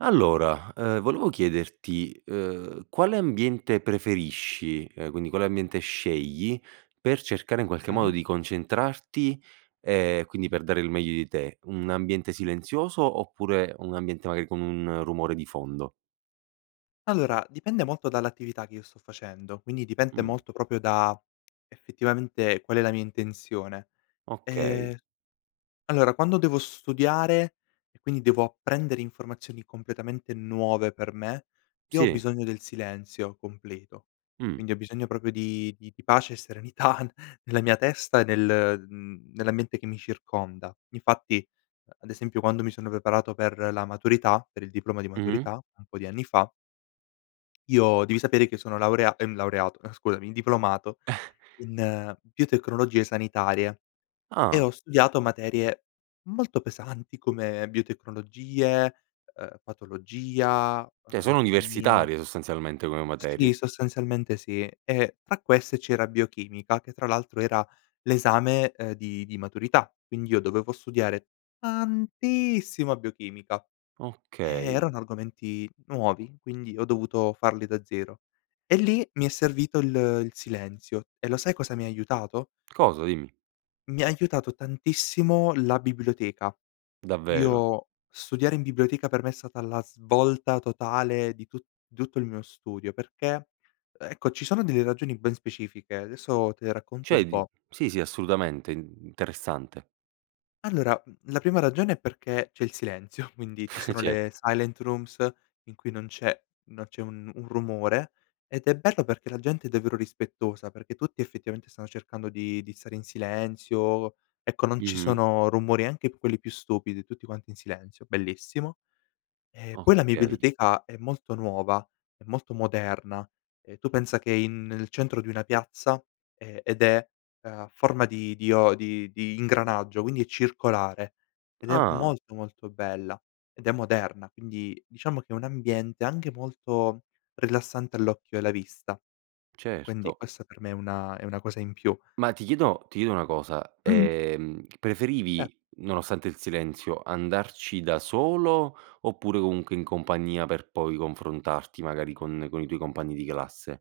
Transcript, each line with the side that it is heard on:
right: Allora, ehm, volevo chiederti: ehm, quale ambiente preferisci, ehm, quindi quale ambiente scegli per cercare, in qualche modo,
left: Mh-mh.
right: di concentrarti, ehm, quindi per dare il meglio di te? Un ambiente silenzioso oppure un ambiente magari con un rumore di fondo?
left: Allora, dipende molto dall'attività che io sto facendo, quindi dipende
right: Mh.
left: molto proprio da, effettivamente, qual è la mia intenzione.
right: Okay.
left: Ehm, allora, quando devo studiare e quindi devo apprendere informazioni completamente nuove per me, io ho
right: Sì.
left: bisogno del silenzio completo,
right: Mh.
left: quindi ho bisogno proprio di di di pace e serenità nella mia testa e nel mhmm, nell'ambiente che mi circonda, infatti ad esempio quando mi sono preparato per la maturità per il diploma di
right: Mh-mh.
left: maturità un po' di anni fa io devi sapere che sono laurea ehm, laureato, eh, scusami, diplomato in biotecnologie sanitarie e
right: Ah.
left: ho studiato materie molto pesanti come biotecnologie, uhm, patologia,
right: Che sono
left: anatomia.
right: universitarie sostanzialmente come
left: Sì,
right: materie.
left: sostanzialmente sì. Ehm, tra queste c'era biochimica, che tra l'altro era l'esame, ehm, di di maturità quindi io dovevo studiare tantissima biochimica. Eh,
right: Okay.
left: erano argomenti nuovi, quindi ho dovuto farli da zero. E lì mi è servito il il silenzio e lo sai cosa mi aiutato?
right: Cosa? Dimmi.
left: Mi ha aiutato tantissimo la biblioteca.
right: Davvero?
left: Io studiare in biblioteca per me è stata la svolta totale di tu di tutto il mio studio perché, ecco, ci sono delle ragioni ben specifiche, adesso te le racconto un
right: Cioè di
left: po'.
right: sì, sì, assolutamente, interessante.
left: Allora, la prima ragione è perché c'è il silenzio, quindi ci sono
right: Cer
left: le silent rooms in cui non c'è non c'è un un rumore ed è bello perché la gente è davvero rispettosa, perché tutti effettivamente stanno cercando di di stare in silenzio, ecco, non ci
right: Mh-mh.
left: sono rumori, anche quelli più stupidi, tutti quanti in silenzio, bellissimo. E poi la mia
right: Okay.
left: biblioteca è molto nuova, è molto moderna, ehm, tu pensa che in nel centro di una piazza, ehm, ed è a forma di dio di di ingranaggio, quindi è circolare ed è
right: Ah.
left: molto molto bella, ed è moderna, quindi diciamo che è un ambiente anche molto rilassante all'occhio e alla vista. Quindi
right: Certo.
left: questa per me è una è una cosa in più.
right: Ma ti chiedo ti chiedo una cosa:
left: Mh-mh.
right: ehm,
left: Eh.
right: preferivi, nonostante il silenzio, andarci da solo oppure comunque in compagnia per poi confrontarti, magari, con con i tuoi compagni di classe?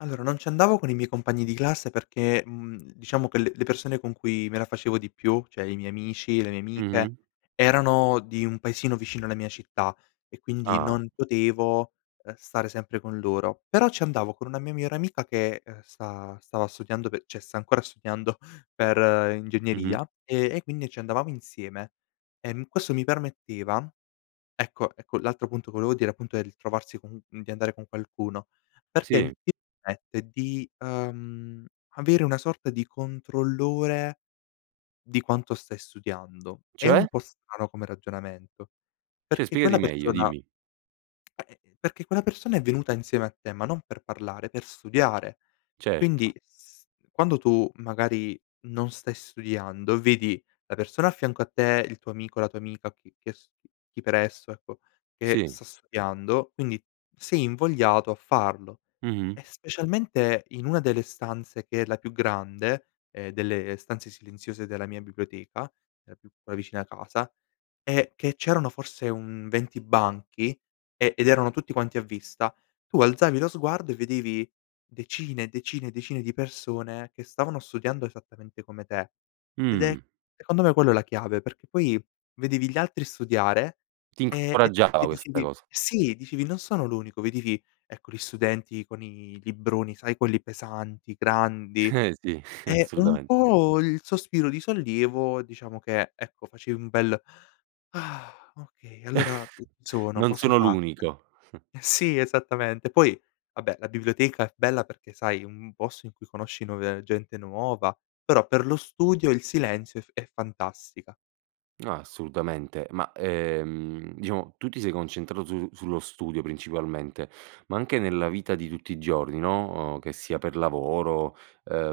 left: Allora, non ci andavo con i miei compagni di classe perché, mhmm, diciamo che le le persone con cui me la facevo di più, cioè i miei amici, le mie amiche,
right: Mh-mh.
left: erano di un paesino vicino alla mia città e quindi
right: Ah.
left: non potevo, ehm, stare sempre con loro, però ci andavo con una mia migliore amica che, ehm, sta stava studiando cioè, sta ancora studiando per
right: Mh-mh.
left: ingegneria e e quindi ci andavamo insieme, ehm, questo mi permetteva ecco ecco, l'altro appunto, volevo dire, appunto, è ritrovarsi co di andare con qualcuno perché
right: Sì.
left: ti permette di, ehm, avere una sorta di controllore di quanto stai studiando. È un
right: Cioè?
left: po' strano come ragionamento
right: Cioè
left: perché
right: spiegati
left: quella
right: meglio,
left: persona
right: dimmi.
left: ehm, perché quella persona è venuta insieme a te, ma non per parlare, per studiare. Quindi
right: Certo.
left: s quando tu, magari, non stai studiando, vedi la persona a fianco a te, il tuo amico, la tua amica o chi che s chi per esso, ecco, che
right: Sì.
left: sta studiando, quindi, sei invogliato a farlo.
right: Mh-mh.
left: E specialmente in una delle stanze che è la più grande, ehm, delle stanze silenziose della mia biblioteca, la più vicina a casa è che c'erano forse un 20 banchi e ed erano tutti quanti a vista, tu alzavi lo sguardo e vedevi decine, decine e decine di persone che stavano studiando esattamente come te ed è,
right: Mh.
left: secondo me, quello è la chiave perché poi vedevi gli altri studiare,
right: Ti
left: ehm,
right: incoraggiava
left: e
right: questa
left: dicevi:
right: cosa.
left: "Sì", dicevi: "Non sono l'unico". Vedevi, ecco, gli studenti con i libroni, sai, quelli pesanti, grandi,
right: Sì,
left: ehm, un
right: assolutamen
left: po' il sospiro di sollievo, diciamo, che, ecco, facevi un bel: "okay, allora ci sono,
right: Non
left: posso
right: sono
left: farcela".
right: l'unico.
left: Sì, esattamente. Poi, vabbè, la biblioteca è bella perché, sai, un posto in cui conosci nuove gente nuova, però per lo studio il silenzio è f è fantastica.
right: Ah, assolutamente, ma, ehm, diciamo, tu ti sei concentrato su sullo studio principalmente, ma anche nella vita di tutti i giorni, no, uhm, che sia per lavoro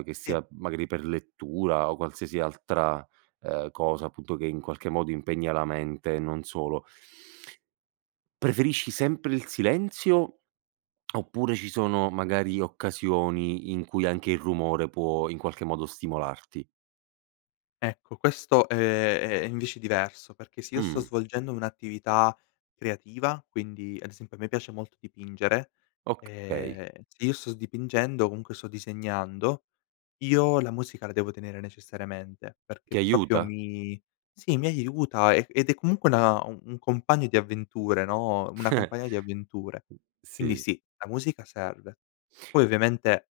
right: che
left: E.
right: sia, magari, per lettura o qualsiasi altra, ehm, cosa, appunto, che, in qualche modo, impegna la mente e non solo preferisci sempre il silenzio oppure ci sono magari occasioni in cui anche il rumore può, in qualche modo, stimolarti?
left: Ecco, questo, ehm, è è invece diverso perché se io sto
right: Mh.
left: svolgendo un'attività creativa, quindi ad esempio, a me piace molto dipingere,
right: Okay.
left: ehm, se io sto dipingendo, comunque sto disegnando, io la musica la devo tenere necessariamente
right: Ti
left: perché proprio
right: aiuta?
left: mi sì, mi aiuta e ed è comunque una un compagno di avventure, no, una compagna di avventure. Quindi
right: Sì.
left: sì, la musica serve, poi ovviamente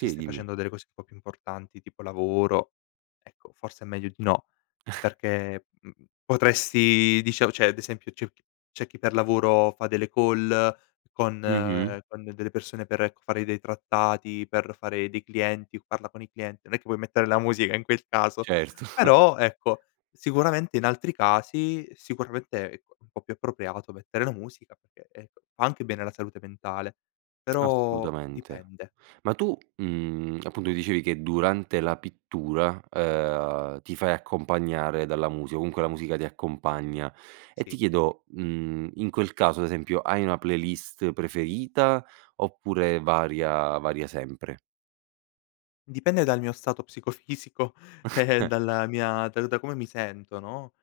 left: se stai
right: dimmi.
left: facendo delle cose un po' più importanti, tipo lavoro, ecco, forse è meglio di no perché, mhmm, potresti dicia cioè ad esempio c'è chi c'é chi per lavoro fa delle call con
right: Mh-mh.
left: con delle persone per, ecco, fare dei trattati, per fare dei clienti o parla con i clienti. Non è che puoi mettere la musica in quel caso,
right: Certo.
left: però, ecco, sicuramente in altri casi, sicuramente, ecco, un po' più appropriato mettere la musica perché, ecco, fa anche bene alla salute mentale, però
right: Assolutamente.
left: dipende.
right: Ma tu, mhmm, appunto, dicevi che durante la pittura, ehm, ti fai accompagnare dalla musica o comunque la musica ti accompagna. Ehm, ti
left: Sì.
right: chiedo: mhmm, in quel caso, ad esempio, hai una playlist preferita oppure varia varia sempre?
left: Dipende dal mio stato psicofisico, dalla mia da da come mi sento, no?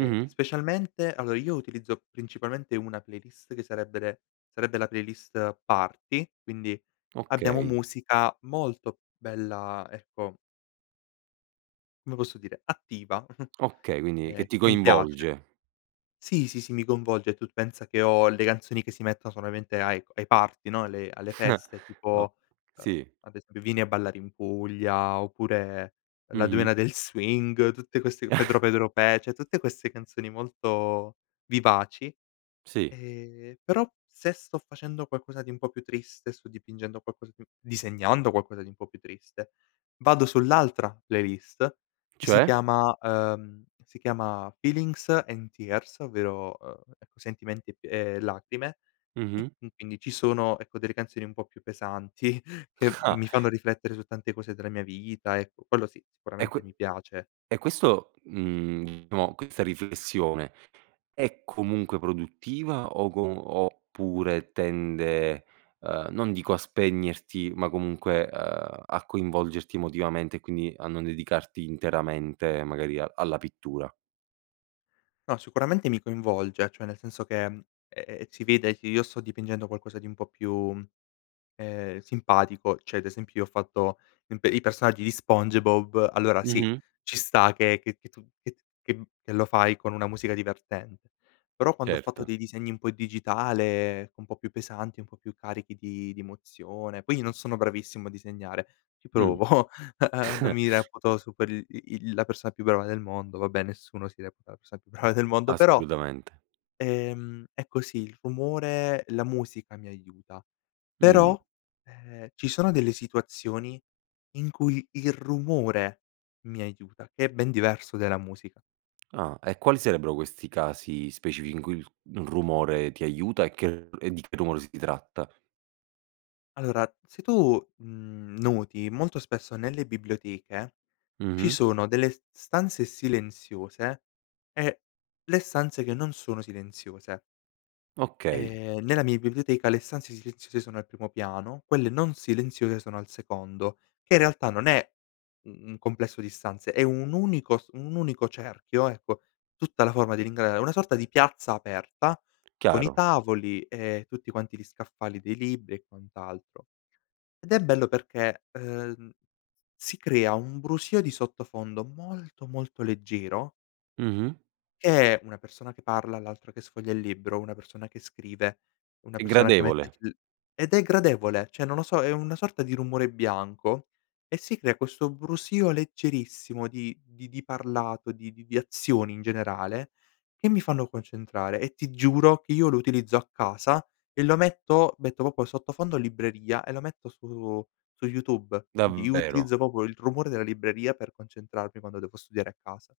left: Ehm, specialmente allora, io utilizzo principalmente una playlist che sarebbe re sarebbe la playlist party, quindi abbiamo
right: Okay.
left: musica molto bella, ecco come posso dire, attiva,
right: Okay, quindi che
left: ehm,
right: ti
left: che mi piace.
right: coinvolge.
left: Sì, sì, sì, mi coinvolge e tu pensa che ho le canzoni che si mettono solamente ai co ai party, no, alle alle feste
right: O
left: tipo, ehm,
right: sì.
left: ad ese "Vieni a ballare in Puglia" oppure "La
right: Mh-mh.
left: Dueña del Swing" tutte queste "Pedro Pedro Pe", cioé tutte queste canzoni molto vivaci.
right: Sì.
left: Ehm, però se sto facendo qualcosa di un po' più triste, sto dipingendo qualcosa di disegnando qualcosa di un po' più triste, vado sull'altra playlist che si
right: Cioè?
left: chiama ehm, si chiama "Feelings and Tears" ovvero, ehm, ecco, sentimenti p e lacrime e
right: Mh-mh.
left: quindi ci sono, ecco, delle canzoni un po' più pesanti che
right: Ah.
left: mi fanno riflettere su tante cose della mia vita, ecco, quello, sì,
right: E que
left: sicuramente mi piace.
right: e questo, mhmm, amo questa riflessione è comunque produttiva o co oppure tende, ehm, non dico a spegnerti, ma comunque, uhm, a coinvolgerti emotivamente e quindi a non dedicarti interamente magari alla pittura?
left: No, sicuramente, mi coinvolge, cioè nel senso che, ehm, si vede che io sto dipingendo qualcosa di un po' più, ehm, simpatico, cioè ad esempio io ho fatto imp i personaggi di Spongebob, allora, sì,
right: Mh-mh.
left: ci sta, che che tu che t che m che lo fai con una musica divertente, però quando ho fatto
right: Certo.
left: dei disegni un po' digitale, un po' più pesanti, un po' più carichi di di emozione poi io non sono bravissimo a disegnare, ci
right: Mh.
left: provo, uhm, non mi reputo su quel i il la persona più brava del mondo, vabbè, nessuno si reputa la persona più brava del mondo, però,
right: Assolutamente.
left: ehm, è così, il rumore la musica mi aiuta,
right: Mh.
left: però, ehm, ci sono delle situazioni in cui il rumore mi aiuta, che è ben diverso della musica.
right: Ah e quali sarebbero questi casi specifi in cui il rumore ti aiuta e che e di che rumore si tratta?
left: Allora se tu, mhmm, noti molto spesso nelle biblioteche ci
right: Mh-mh.
left: sono delle s stanze silenziose e le stanze che non sono silenziose.
right: Okay.
left: Ehm, nella mia biblioteca le stanze silenziose sono al primo piano, quelle non silenziose sono al secondo, che in realtà non è, mhmm, un complesso di stanze è un unico s un unico cerchio ecco, tutta la forma di [unintelligible] è una sorta di piazza aperta, con i
right: Chiaro.
left: tavoli e tutti quanti gli scaffali dei libri e quant'altro. Ed è bello perché, ehm, si crea un brusio di sottofondo molto, molto leggero
right: Mh-mh.
left: che è una persona che parla, l'altra che sfoglia il libro, una persona che scrive, una
right: È
left: persona che mette
right: gradevole.
left: l ed è gradevole, cioè, non lo so, è una sorta di rumore bianco e si crea questo brusio leggerissimo di di di parlato, di di di azioni in generale che mi fanno concentrare e ti giuro che io lo utilizzo a casa e lo metto metto proprio il sottofondo libreria e lo metto su su YouTube, quindi io
right: Davvero?
left: utilizzo proprio il rumore della libreria per concentrarmi, quando devo studiare a casa.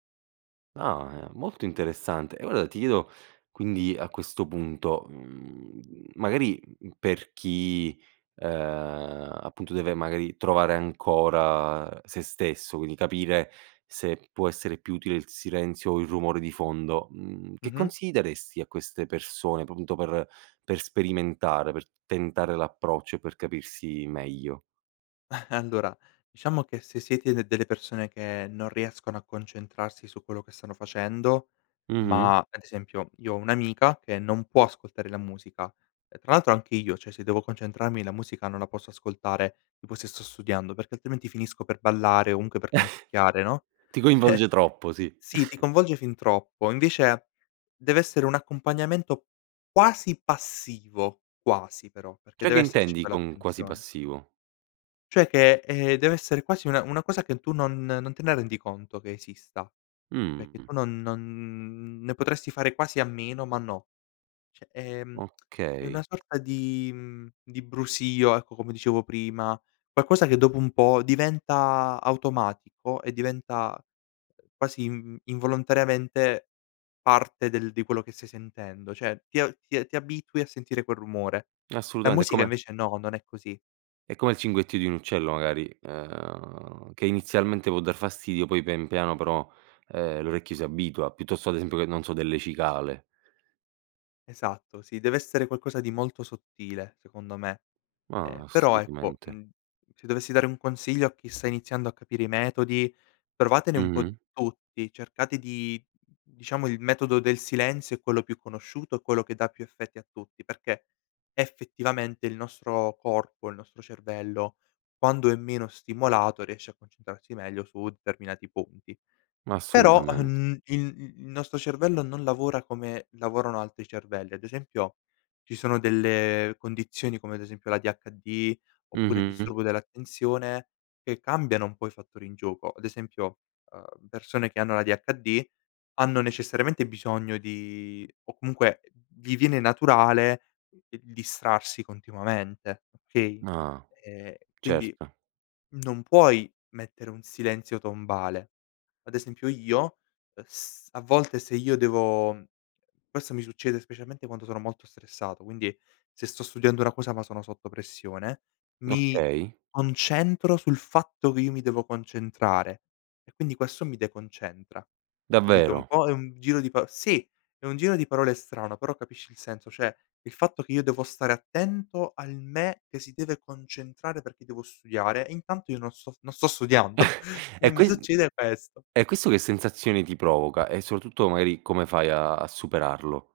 right: Ah, è molto interessante e ora ti chiedo quindi, a questo punto, mhmm, magari, mhmm, per chi, ehm, appunto deve magari trovare ancora sè stesso, quindi capire se può essere più utile il silenzio o il rumore di fondo, mhmm, che
left: Mh-mh.
right: consigli daresti a queste persone p punto per per sperimentare, per tentare l'approccio e per capirsi meglio?
left: Allora, diciamo che se siete d delle persone che non riescono a concentrarsi su quello che stanno facendo,
right: Mh-mh.
left: ma ad esempio, io ho un'amica che non può ascoltare la musica, ehm, tra l'altro anche io cioè, se devo concentrarmi la musica non la posso ascoltare, tipo se sto studiando, perché altrimenti finisco per ballare, comunque per canticchiare, no?
right: Ti
left: Eh.
right: coinvolge troppo, sì.
left: sì ti coinvolge fin troppo invece dev'essere un accompagnamento quasi passivo, quasi però, perché
right: Cioè, che
left: deve esserci
right: intendi
left: poi
right: con quasi
left: l'attenzione.
right: passivo?
left: Cioè che, ehm, dev'essere quasi una una cosa che tu non non te ne rendi conto che esista. Cioè, che
right: Mh.
left: tu non non ne potresti fare quasi a meno ma no, cioè, ehm, è una
right: Okay.
left: sorta di mhmm, di brusio ecco, come dicevo prima, qualcosa che dopo un po' diventa automatico e diventa, uhm, quasi in involontariamente parte del di quello che stai sentendo cioè, ti a ti ti abitui a sentire quel rumore, la
right: Assolutamente, è
left: musica
right: come
left: invece no, non è così.
right: è come il cinguettio di un uccello magari, ehm, che inizialmente può dar fastidio, poi pian piano però, ehm, l'orecchio si abitua piuttosto, ad esempio che, non so, delle cicale.
left: Esatto. Sì, deve essere qualcosa di molto sottile secondo me. Ehm,
right: Ma
left: però ecco,
right: assolutamente.
left: mhmm, se dovessi dare un consiglio a chi sta iniziando a capire i metodi, provatene un po'
right: Mh-mh.
left: tutti cercate di diciamo il metodo del silenzio è quello più conosciuto e quello che dà più effetti a tutti perché effettivamente il nostro corpo, il nostro cervello, quando è meno stimolato riesce a concentrarsi meglio su determinati punti.
right: Ma
left: Però,
right: assolutamente.
left: uhm, il il il nostro cervello non lavora come lavorano altri cervelli. Ad esempio, ci sono delle condizioni, come ad esempio l'ADHD oppure il
right: Mh-mh.
left: disturbo dell'attenzione che cambiano un po' i fattori in gioco. Ad esempio, uhm, persone che hanno l'ADHD hanno necessariamente bisogno di o comunque vi viene naturale il distrarsi continuamente, okay?
right: Ah,
left: Ehm, quindi
right: certo.
left: non puoi mettere un silenzio tombale, ad esempio io, uhm, s a volte se io devo forse mi succede specialmente quando sono molto stressato, quindi se sto studiando una cosa ma sono sotto pressione, mi
right: Okay.
left: concentro sul fatto che io mi devo concentrare, e quindi questo mi deconcentra, capito? Un
right: Davvero?
left: po' è un giro di paro sì, è un giro di parole strano, però capisci il senso, cioè il fatto che io devo stare attento al me che si deve concentrare, perché devo studiare, e intanto io non sto non sto studiando e
right: E
left: mi
right: ques
left: succede questo.
right: e questo che sensazioni ti provoca? E soprattutto magari come fai a a superarlo?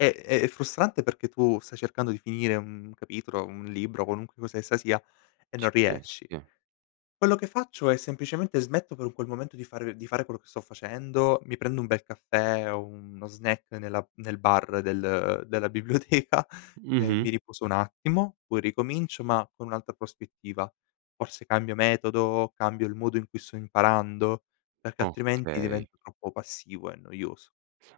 left: Eh, è è frustrante perché tu stai cercando di finire un capitolo, un libro, qualunque cosa essa sia e
right: C
left: non
right: Sì,
left: riesci.
right: sì.
left: Quello che faccio è semplicemente smetto per un quel momento di fare di fare quello che sto facendo, mi prendo un bel caffè o uno snack nella nel bar del della biblioteca e mi
right: Mh-mh.
left: riposo un attimo poi ricomincio ma con un'altra prospettiva, forse cambio metodo, cambio il modo in cui sto imparando perché altrimenti
right: Okay.
left: diventa troppo passivo e noioso.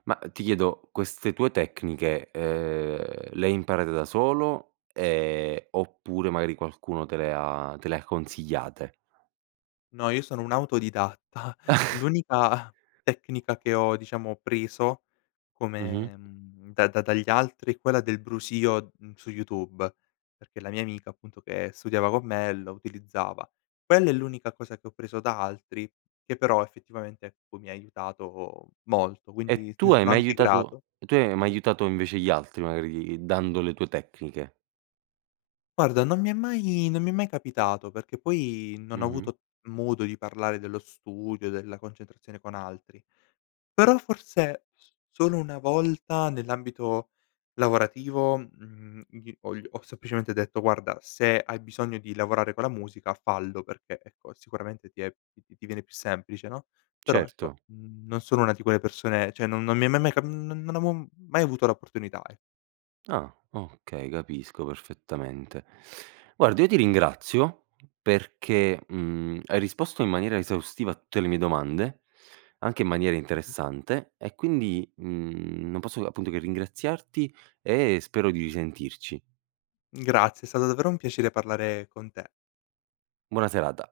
right: Ma ti chiedo, queste tue tecniche, ehm, le hai imparate da solo, ehm, oppure magari qualcuno te le ha te le ha consigliate?
left: No, io sono un autodidatta. L'unica tecnica che ho diciamo, preso
right: Mh-mh.
left: come mhmm, da da dagli altri, è quella del brusio, mhmm, su YouTube perché la mia amica, appunto che studiava con me lo utilizzava. Quella è l'unica cosa che ho preso da altri che però effettivamente ecco, mi ha aiutato molto,
right: E
left: quindi
right: tu
left: ne
right: hai
left: sono
right: mai
left: anche
right: aiutato
left: grato.
right: e tu hai mai aiutato invece gli altri, magari dando le tue tecniche?
left: Guarda non mi è mai non mi è mai capitato perché poi non ho
right: Mh-mh.
left: avuto modo di parlare dello studio, della concentrazione con altri, però forse solo una volta nell'ambito lavorativo, mhmm, gli ho gl ho semplicemente detto: "Guarda, se hai bisogno di lavorare con la musica, fallo, perché ecco, sicuramente ti è ti ti viene più semplice, no?" Però
right: Certo.
left: ecco, mhmm, non sono una di quelle persone cioè, non non mi è ma mai cap mhmm, non non avevo mai avuto la opportunità e
right: Ah okay, capisco perfettamente. Guarda, io ti ringrazio perché, mhmm, hai risposto in maniera esaustiva a tutte le mie domande, anche in maniera
left: Mh-mh.
right: interessante e quindi, mhmm, non posso appunto che ringraziarti e spero di risentirci.
left: Grazie. È stato davvero un piacere parlare con te.
right: Buona serata.